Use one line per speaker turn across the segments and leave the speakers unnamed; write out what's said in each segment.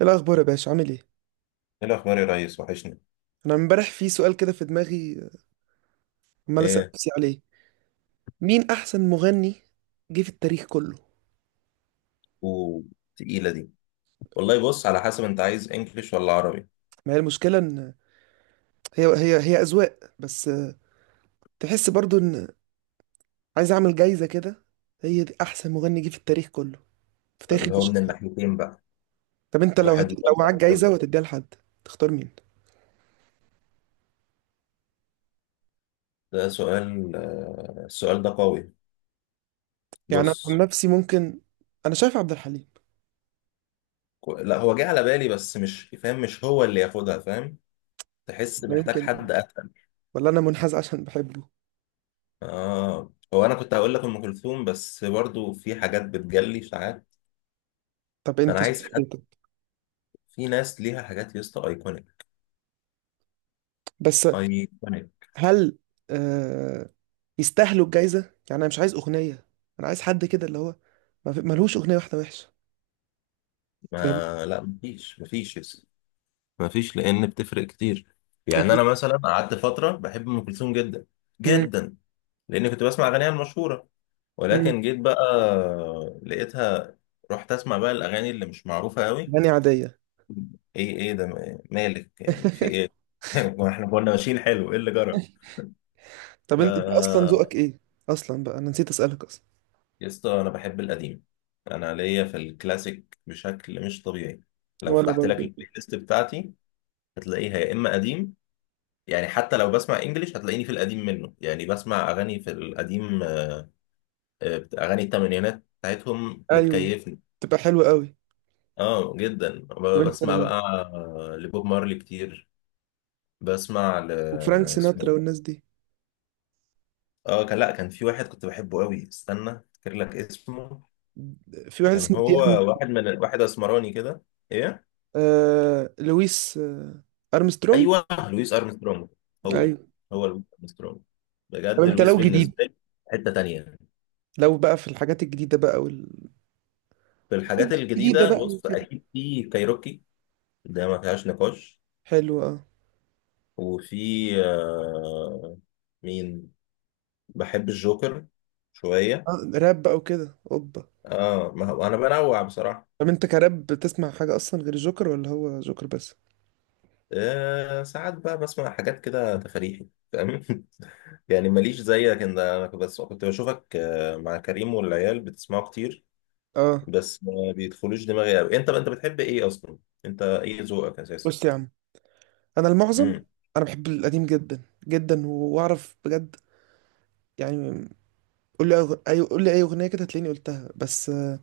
إيه الأخبار يا باشا عامل إيه؟
ايه الاخبار يا ريس. وحشني.
أنا امبارح في سؤال كده في دماغي، عمال أسأل
ايه؟
نفسي عليه: مين أحسن مغني جه في التاريخ كله؟
وتقيله دي. والله بص، على حسب انت عايز انجليش ولا عربي.
ما هي المشكلة إن هي أذواق بس، تحس برضو إن، عايز أعمل جايزة كده، هي دي أحسن مغني جه في التاريخ كله، في تاريخ
اللي هو من
البشرية.
الناحيتين بقى.
طب أنت لو
واحد
لو معاك
مودع كل،
جايزة وهتديها لحد، تختار مين؟
ده سؤال. السؤال ده قوي.
يعني أنا عن
بص.
نفسي ممكن، أنا شايف عبد الحليم.
لا، هو جه على بالي بس مش فاهم، مش هو اللي ياخدها، فاهم. تحس
لا
محتاج
يمكن،
حد اتقل.
ولا أنا منحاز عشان بحبه.
اه، هو انا كنت هقول لك ام كلثوم، بس برضو في حاجات بتجلي ساعات،
طب
فانا
أنت
عايز
شايف
حد.
إيه طب؟
في ناس ليها حاجات يا اسطى ايكونيك.
بس
ايكونيك.
هل آه، يستاهلوا الجايزه؟ يعني انا مش عايز اغنيه، انا عايز حد كده اللي هو ما في- ملهوش اغنيه واحده وحشه، فاهم؟
ما لا، مفيش، مفيش مفيش، لان بتفرق كتير.
انت.
يعني انا مثلا قعدت فتره بحب ام كلثوم جدا.
امم.
جدا، لان كنت بسمع اغانيها المشهوره،
امم.
ولكن جيت بقى لقيتها، رحت اسمع بقى الاغاني اللي مش معروفه قوي.
اغاني عاديه.
ايه؟ ايه ده؟ مالك، يعني في ايه؟ ما احنا كنا ماشيين حلو، ايه اللي جرى.
طب
ف
انت اصلا ذوقك ايه، اصلا بقى انا نسيت اسالك اصلا.
يا اسطى، انا بحب القديم. انا ليا في الكلاسيك بشكل مش طبيعي. لو
وانا
فتحت لك
برضو.
البلاي ليست بتاعتي هتلاقيها يا اما قديم، يعني حتى لو بسمع انجليش هتلاقيني في القديم منه. يعني بسمع اغاني في القديم. اغاني الثمانينات بتاعتهم
ايوه،
بتكيفني.
تبقى حلوه قوي.
اه جدا.
طب
بسمع
انت،
بقى لبوب مارلي كتير. بسمع
وفرانك
اسمه.
سيناترا والناس دي،
اه، كان، لا، كان في واحد كنت بحبه قوي، استنى افتكر لك اسمه.
في واحد
كان
اسمه
هو
ديان.
واحد من واحد اسمراني كده. ايه.
لويس ارمسترونج.
ايوه، لويس ارمسترونج. هو
ايوه.
هو لويس ارمسترونج.
طب
بجد
انت
لويس
لو جديد،
بالنسبه لي حته تانيه.
لو بقى في الحاجات الجديده بقى وال-،
في
الناس
الحاجات
بقى الجديده
الجديده،
بقى
بص
وكده.
اكيد في كايروكي، ده ما فيهاش نقاش.
حلو اه.
وفي، آه مين، بحب الجوكر شوية.
راب بقى وكده اوبا.
اه، ما هو انا بنوع بصراحة.
طب انت كراب بتسمع حاجة اصلا غير جوكر ولا هو جوكر بس؟
ساعات بقى بسمع حاجات كده تفريحي، فاهم. يعني ماليش زيك انت، انا بس كنت بشوفك مع كريم والعيال بتسمعوا كتير،
اه.
بس ما بيدخلوش دماغي قوي. انت بتحب ايه اصلا، انت ايه ذوقك اساسا.
بص يا عم، انا المعظم،
امم.
انا بحب القديم جدا جدا واعرف بجد. يعني قول لي اي قول لي اي اغنية كده هتلاقيني قلتها بس،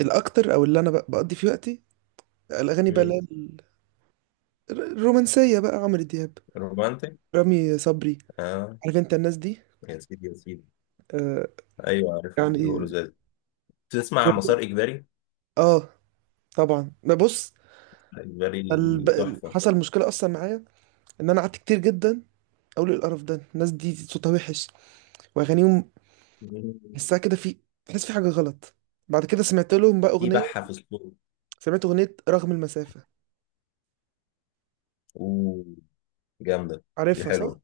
الاكتر او اللي انا بقضي فيه وقتي الاغاني بقى اللي هي
امم.
ال-، الرومانسية بقى: عمرو دياب،
رومانتك.
رامي صبري،
اه.
عارف انت الناس دي.
يا سيدي يا سيدي.
آه.
ايوه عارفهم، بيقولوا
يعني
زي. تسمع مسار
ور-
اجباري.
اه طبعا ما بص
اجباري،
الب...
تحفه.
حصل مشكلة اصلا معايا ان انا قعدت كتير جدا اقول ايه القرف ده، الناس دي صوتها وحش واغانيهم، تحسها كده في، تحس في حاجه غلط. بعد كده سمعت لهم بقى
في
اغنيه،
بحه في الصوت.
سمعت اغنيه رغم المسافه،
اوه، جامده. دي
عارفها صح؟
حلوه،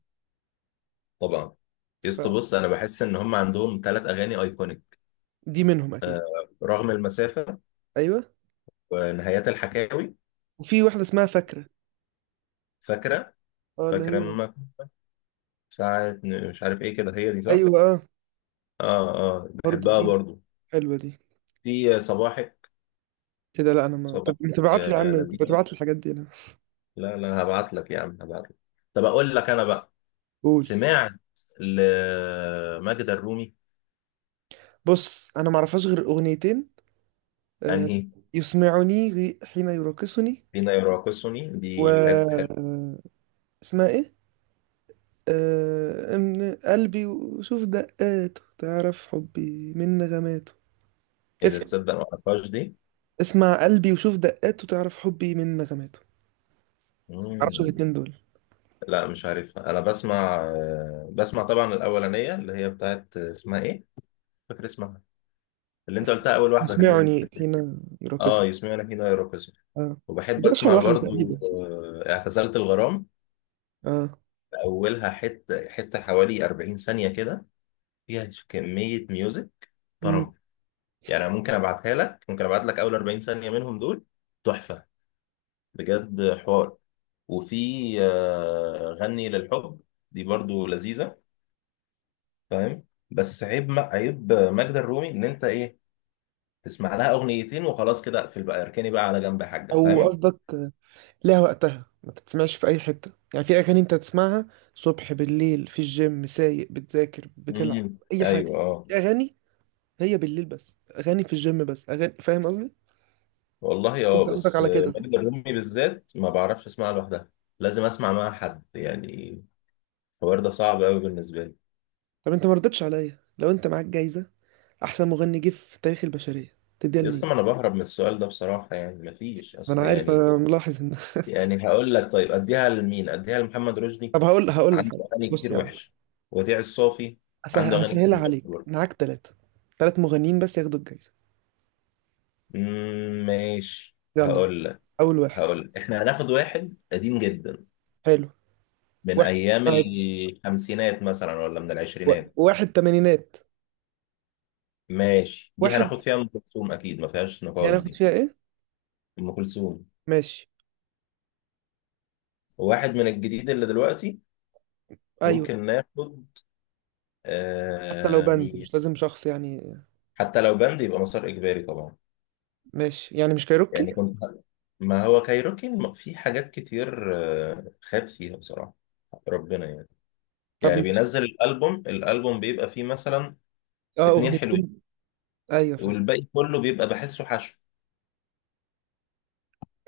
طبعا. يس، بص انا بحس ان هم عندهم ثلاث اغاني ايكونيك:
فدي منهم اكيد.
رغم المسافه،
ايوه.
ونهايات الحكاوي،
وفي واحده اسمها فاكره.
فاكره.
اه اللي
فاكره
هي،
امك، مش عارف ايه كده، هي دي صح.
ايوه اه.
اه. اه،
برضه
بحبها
دي،
برضو.
حلوه دي.
في صباحك.
ايه ده؟ لا انا ما طب
صباحك.
انت بعت لي يا عم، انت
لذيذه.
بتبعت لي الحاجات دي انا.
لا لا، هبعت لك يا عم، هبعت لك. طب اقول لك انا بقى،
قول.
سمعت لماجدة الرومي.
بص انا ما اعرفهاش غير اغنيتين. آه،
انهي؟
يسمعني حين يراقصني،
فينا يراقصني،
و
دي حلو حلو.
آه، اسمها ايه، من قلبي وشوف دقاته تعرف حبي من نغماته. اف.
إذا تصدق ما أعرفهاش دي.
اسمع قلبي وشوف دقاته تعرف حبي من نغماته. تعرفش
مم.
الاتنين دول؟
لا مش عارفها، أنا بسمع، بسمع طبعا الأولانية اللي هي بتاعت، اسمها إيه؟ مش فاكر اسمها. اللي أنت قلتها أول واحدة، كان إيه؟
اسمعني
كانت إيه؟
حين يراقصني.
يسمعنا فينا يراقصني.
اه.
وبحب
دي اشهر
أسمع
واحدة
برضو
تقريبا صح؟
اعتزلت الغرام.
اه.
أولها حتة حتة حوالي 40 ثانية كده، فيها كمية ميوزك
مم.
طرب. يعني أنا ممكن أبعت لك أول 40 ثانية منهم دول. تحفة، بجد حوار. وفي غني للحب، دي برضو لذيذة، فاهم. بس عيب ماجدة الرومي ان انت ايه، تسمع لها اغنيتين وخلاص كده، اقفل بقى، اركني بقى على جنب يا حاجة،
او
فاهم.
قصدك لها وقتها، ما تتسمعش في اي حتة. يعني في اغاني انت تسمعها صبح بالليل في الجيم سايق بتذاكر بتلعب
امم،
اي حاجة.
ايوه، اه.
في اغاني هي بالليل بس، اغاني في الجيم بس، اغاني، فاهم قصدي؟
والله
انت
اه،
قصدك
بس
على كده صح؟
ماجدة الرومي بالذات ما بعرفش اسمعها لوحدها، لازم اسمع معاها حد يعني. الحوار ده صعب قوي بالنسبة لي.
طب انت ما ردتش عليا، لو انت معاك جايزة احسن مغني جه في تاريخ البشرية تديها
اصلا ما
لمين؟
انا بهرب من السؤال ده بصراحة، يعني مفيش
ما انا
اصل،
عارف،
يعني.
انا ملاحظ ان.
يعني هقول لك طيب اديها لمين، اديها لمحمد رشدي،
طب هقول لك
عنده
حاجه.
اغاني
بص
كتير
يا عم،
وحشه. وديع الصافي عنده اغاني كتير
هسهلها
وحشه
عليك.
برضه.
معاك ثلاثه، ثلاث مغنيين بس ياخدوا الجايزه.
ماشي،
يلا،
هقول لك.
اول واحد.
احنا هناخد واحد قديم جدا،
حلو.
من
واحد
ايام
عادي،
الخمسينات مثلا، ولا من العشرينات.
واحد تمانينات.
ماشي، دي
واحد
هناخد فيها ام كلثوم، اكيد ما فيهاش
يعني
نقاش
اخد
دي.
فيها ايه؟
ام كلثوم.
ماشي.
واحد من الجديد اللي دلوقتي،
ايوه.
ممكن ناخد،
حتى لو بند
مين.
مش لازم شخص يعني.
حتى لو بند يبقى مسار اجباري طبعا.
ماشي يعني مش كايروكي.
يعني كنت، ما هو كايروكي في حاجات كتير خاب فيها بصراحة، ربنا يعني.
طب
يعني
ماشي.
بينزل الالبوم بيبقى فيه مثلا
اه
اتنين حلوين،
اغنيتين. ايوه فاهم.
والباقي كله بيبقى بحسه حشو.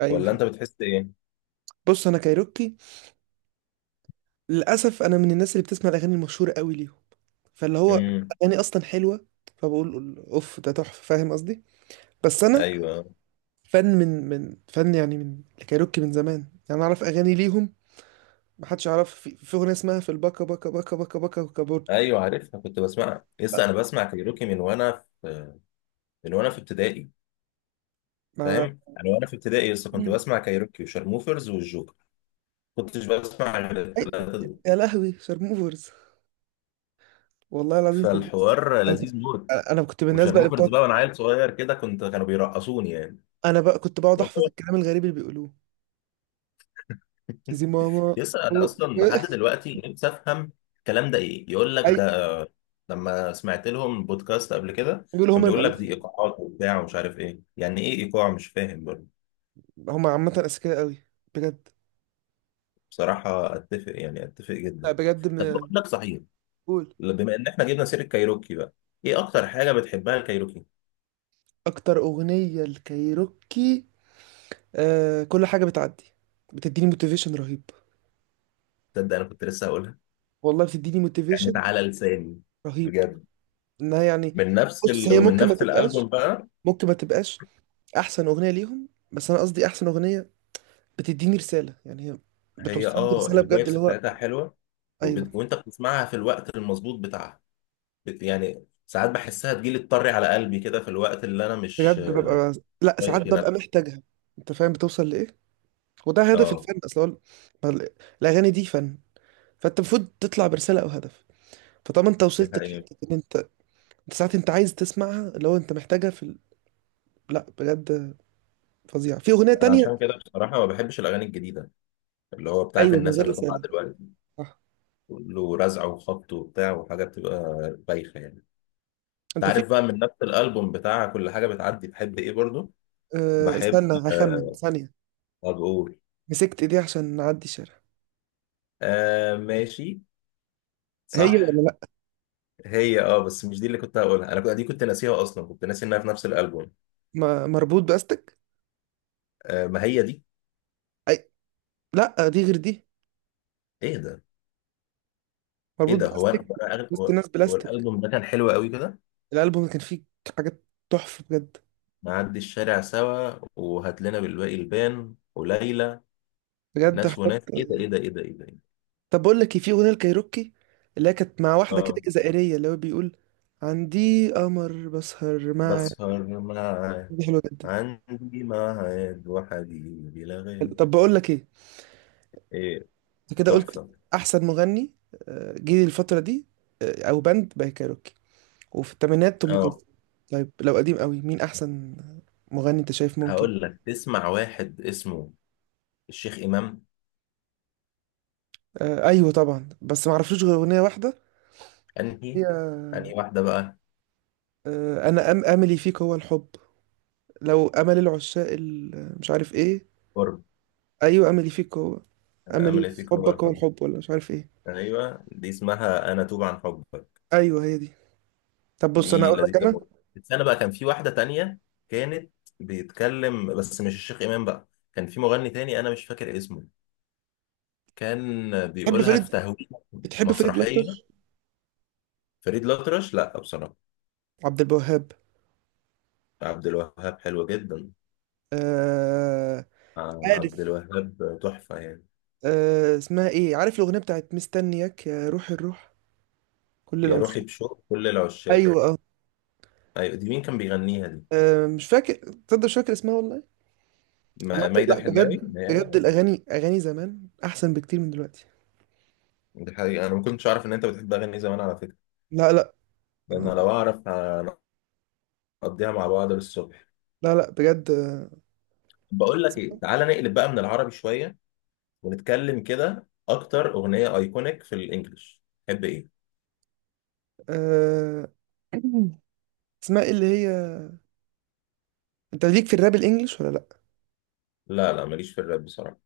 ايوه
ولا انت
فاهم.
بتحس ايه.
بص انا كايروكي للاسف، انا من الناس اللي بتسمع الاغاني المشهوره قوي ليهم، فاللي هو
امم.
اغاني اصلا حلوه، فبقول اوف ده تحفه، فاهم قصدي؟ بس انا
ايوه.
فن من فن يعني، من الكايروكي من زمان يعني، أنا اعرف اغاني ليهم. ما حدش يعرف في اغنيه اسمها في الباكا باكا باكا باكا باكا وكابورت.
ايوه عارفها، كنت بسمعها لسه، انا بسمع كايروكي في من وانا في ابتدائي،
مع.
فاهم. انا وانا في ابتدائي لسه كنت
مم.
بسمع كايروكي وشارموفرز والجوكر، كنتش بسمع غير
أي-.
الثلاثه دول.
يا لهوي شارموفرز، والله العظيم كنت بس،
فالحوار
انا كنت،
لذيذ موت.
أنا كنت من الناس بقى اللي
وشارموفرز
بتقعد،
بقى، وانا عيل صغير كده، كانوا بيرقصوني يعني.
انا بقى كنت بقعد احفظ
والله
الكلام الغريب اللي بيقولوه زي ماما.
لسه انا
أو-.
اصلا لحد دلوقتي نفسي افهم الكلام ده ايه، يقول لك
اي.
ده لما سمعت لهم بودكاست قبل كده،
بيقولوا
كان
هم
بيقول لك دي
المؤلفين.
ايقاعات وبتاع ومش عارف ايه. يعني ايه ايقاع؟ مش فاهم برضه.
هم عامه اذكياء قوي بجد.
بصراحة اتفق، يعني اتفق
لا
جدا.
بجد
طب بقول
من.
لك صحيح،
قول.
بما ان احنا جبنا سيرة كايروكي بقى، ايه اكتر حاجة بتحبها الكايروكي.
اكتر اغنيه الكايروكي آه كل حاجة بتعدي، بتديني موتيفيشن رهيب.
تصدق انا كنت لسه هقولها،
والله بتديني
يعني
موتيفيشن
تعالى لساني،
رهيب،
بجد.
انها يعني، بص هي
ومن
ممكن ما
نفس
تبقاش
الالبوم بقى،
ممكن ما تبقاش احسن اغنية ليهم، بس انا قصدي احسن اغنية بتديني رسالة، يعني هي
هي
بتوصلني رسالة بجد
الفايبس
اللي هو.
بتاعتها حلوة.
ايوه.
وانت بتسمعها في الوقت المظبوط بتاعها، يعني ساعات بحسها تجيلي، تطري على قلبي كده في الوقت اللي انا مش
بجد ببقى. لا ساعات
طايق فيه.
ببقى محتاجها. انت فاهم بتوصل لايه؟ وده هدف
اه،
الفن اصلا هو ال-، ما ال-، الاغاني دي فن، فانت المفروض تطلع برسالة او هدف. فطالما انت
دي
وصلت
حقيقة.
لحتة ان انت، انت ساعات انت عايز تسمعها اللي هو انت محتاجها في ال... لا بجد فظيع. في أغنية
انا عشان
تانية.
كده بصراحة ما بحبش الاغاني الجديدة، اللي هو بتاعت
أيوة من
الناس
غير
اللي طالعة
رسالة،
دلوقتي،
صح.
كله رزع وخبط وبتاع، وحاجة بتبقى بايخة يعني. انت
أنت في،
عارف بقى، من نفس الالبوم بتاع كل حاجة بتعدي، بحب ايه برضو؟
أه
بحب
استنى هخمن
آه
ثانية.
بقول.
مسكت إيديها عشان نعدي الشارع.
ماشي.
هي
صح،
ولا لأ؟
هي اه، بس مش دي اللي كنت هقولها، انا كنت دي، كنت ناسيها اصلا، كنت ناسي انها في نفس الالبوم.
مربوط بأستك.
ما هي دي.
أي. لأ دي غير دي.
ايه ده؟ ايه
مربوط
ده؟ هو انا
بأستك.
هو أنا أغل-
وسط
هو،
ناس
هو
بلاستيك.
الالبوم ده كان حلو قوي كده.
الألبوم كان فيه حاجات تحفة بجد.
نعدي الشارع سوا، وهات لنا بالباقي البان وليلى،
بجد
ناس
حاجات
وناس، ايه ده
آه.
ايه ده ايه ده ايه ده إيه ده؟
طب بقول لك إيه، في أغنية الكايروكي اللي هي كانت مع واحدة كده
اه،
جزائرية اللي هو بيقول: عندي قمر بسهر مع.
بسهر معاه،
دي حلوة جدا.
عندي ميعاد وحبيبي لا
حلو.
غير.
طب بقول لك إيه،
ايه،
انت كده قلت
تحفة.
احسن مغني جه الفتره دي، او باند بقى كايروكي، وفي الثمانينات ام
اه،
كلثوم. طيب لو قديم قوي مين احسن مغني انت شايف ممكن؟
هقول لك تسمع واحد اسمه الشيخ إمام.
ايوه طبعا بس ما اعرفلوش غير اغنيه واحده.
انهي؟ انهي
هي
واحدة بقى.
انا أم املي فيك هو الحب، لو امل العشاق ال-، مش عارف ايه.
قرب،
ايوه املي فيك هو،
انا
املي
امل
في
فيك هو
حبك هو
الحب.
الحب ولا مش عارف ايه.
ايوه، دي اسمها انا توب عن حبك.
ايوه هي دي. طب بص انا
دي
اقول لك
لذيذة
انا.
برضه. بس أنا بقى كان في واحدة تانية، كانت بيتكلم بس مش الشيخ إمام بقى، كان في مغني تاني أنا مش فاكر اسمه، كان
بتحب
بيقولها في
فريد
تهويه
بتحب فريد
مسرحية.
الاطرش؟
فريد الأطرش لا بصراحة.
عبد الوهاب.
عبد الوهاب حلو جدا.
آه...
عبد
عارف
الوهاب تحفة يعني.
اسمها ايه عارف الاغنيه بتاعت مستنياك يا روح الروح كل
يا روحي
العشاق.
بشوق كل العشاق.
ايوه اه.
أيوة، دي مين كان بيغنيها دي؟
مش فاكر، تصدق مش فاكر اسمها والله. عامة
مايدة
لا
الحناوي
بجد
هي ده
بجد
ولا؟
الاغاني اغاني زمان احسن بكتير من دلوقتي.
دي حقيقة. أنا ما كنتش أعرف إن أنت بتحب أغني زمان على فكرة،
لا لا.
لأن
آه،
لو أعرف هنقضيها مع بعض للصبح.
لا لا بجد
بقول لك ايه، تعالى نقلب بقى من العربي شويه، ونتكلم كده، اكتر اغنيه ايكونيك في الانجليش تحب ايه؟
آه، اسمها ايه اللي هي، انت ليك في الراب الانجليش ولا لا؟
لا لا، ماليش في الراب بصراحه.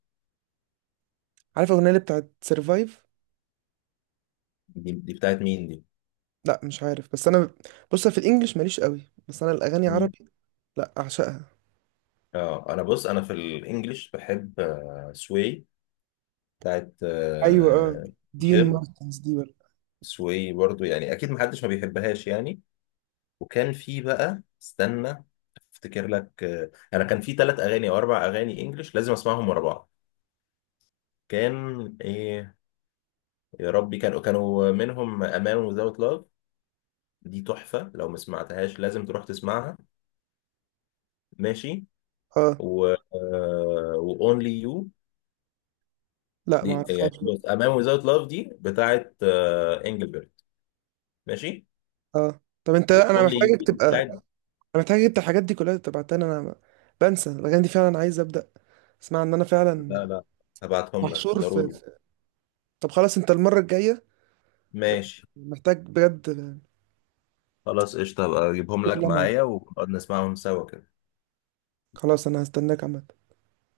عارف الاغنيه اللي بتاعت سرفايف؟
دي بتاعت مين دي؟
لا مش عارف، بس انا، بص في الانجليش ماليش قوي، بس انا الاغاني
مم.
عربي لا اعشقها.
اه، انا بص انا في الانجليش بحب سوي، بتاعت
ايوه اه. دين
جيل.
مارتنز دي ولا؟
سوي برضو يعني اكيد محدش ما بيحبهاش يعني. وكان في بقى، استنى افتكر لك، انا كان في ثلاث اغاني او اربع اغاني انجليش لازم اسمعهم ورا بعض. كان ايه؟ يا ربي، كانوا منهم امان وذاوت لاف، دي تحفة، لو ما سمعتهاش لازم تروح تسمعها. ماشي.
اه.
و Only You.
لا ما
دي يعني،
اعرفهاش.
بص، A Man Without Love دي بتاعت انجلبرت. ماشي.
اه طب انت،
و
انا
Only You
محتاجك
دي
تبقى
بتاعت.
انا محتاجك انت الحاجات دي كلها تبعتها لي، انا بنسى الاغاني دي فعلا، عايز ابدا اسمع ان انا فعلا
لا لا، هبعتهم لك
محشور في
ضروري.
طب خلاص انت المره الجايه،
ماشي،
محتاج بجد،
خلاص قشطة، هبقى اجيبهم لك
كلها معاك،
معايا ونقعد نسمعهم سوا كده.
خلاص انا هستناك عامه.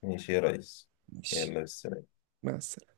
ماشي يا ريس.
ماشي.
يلا بس.
مع السلامه.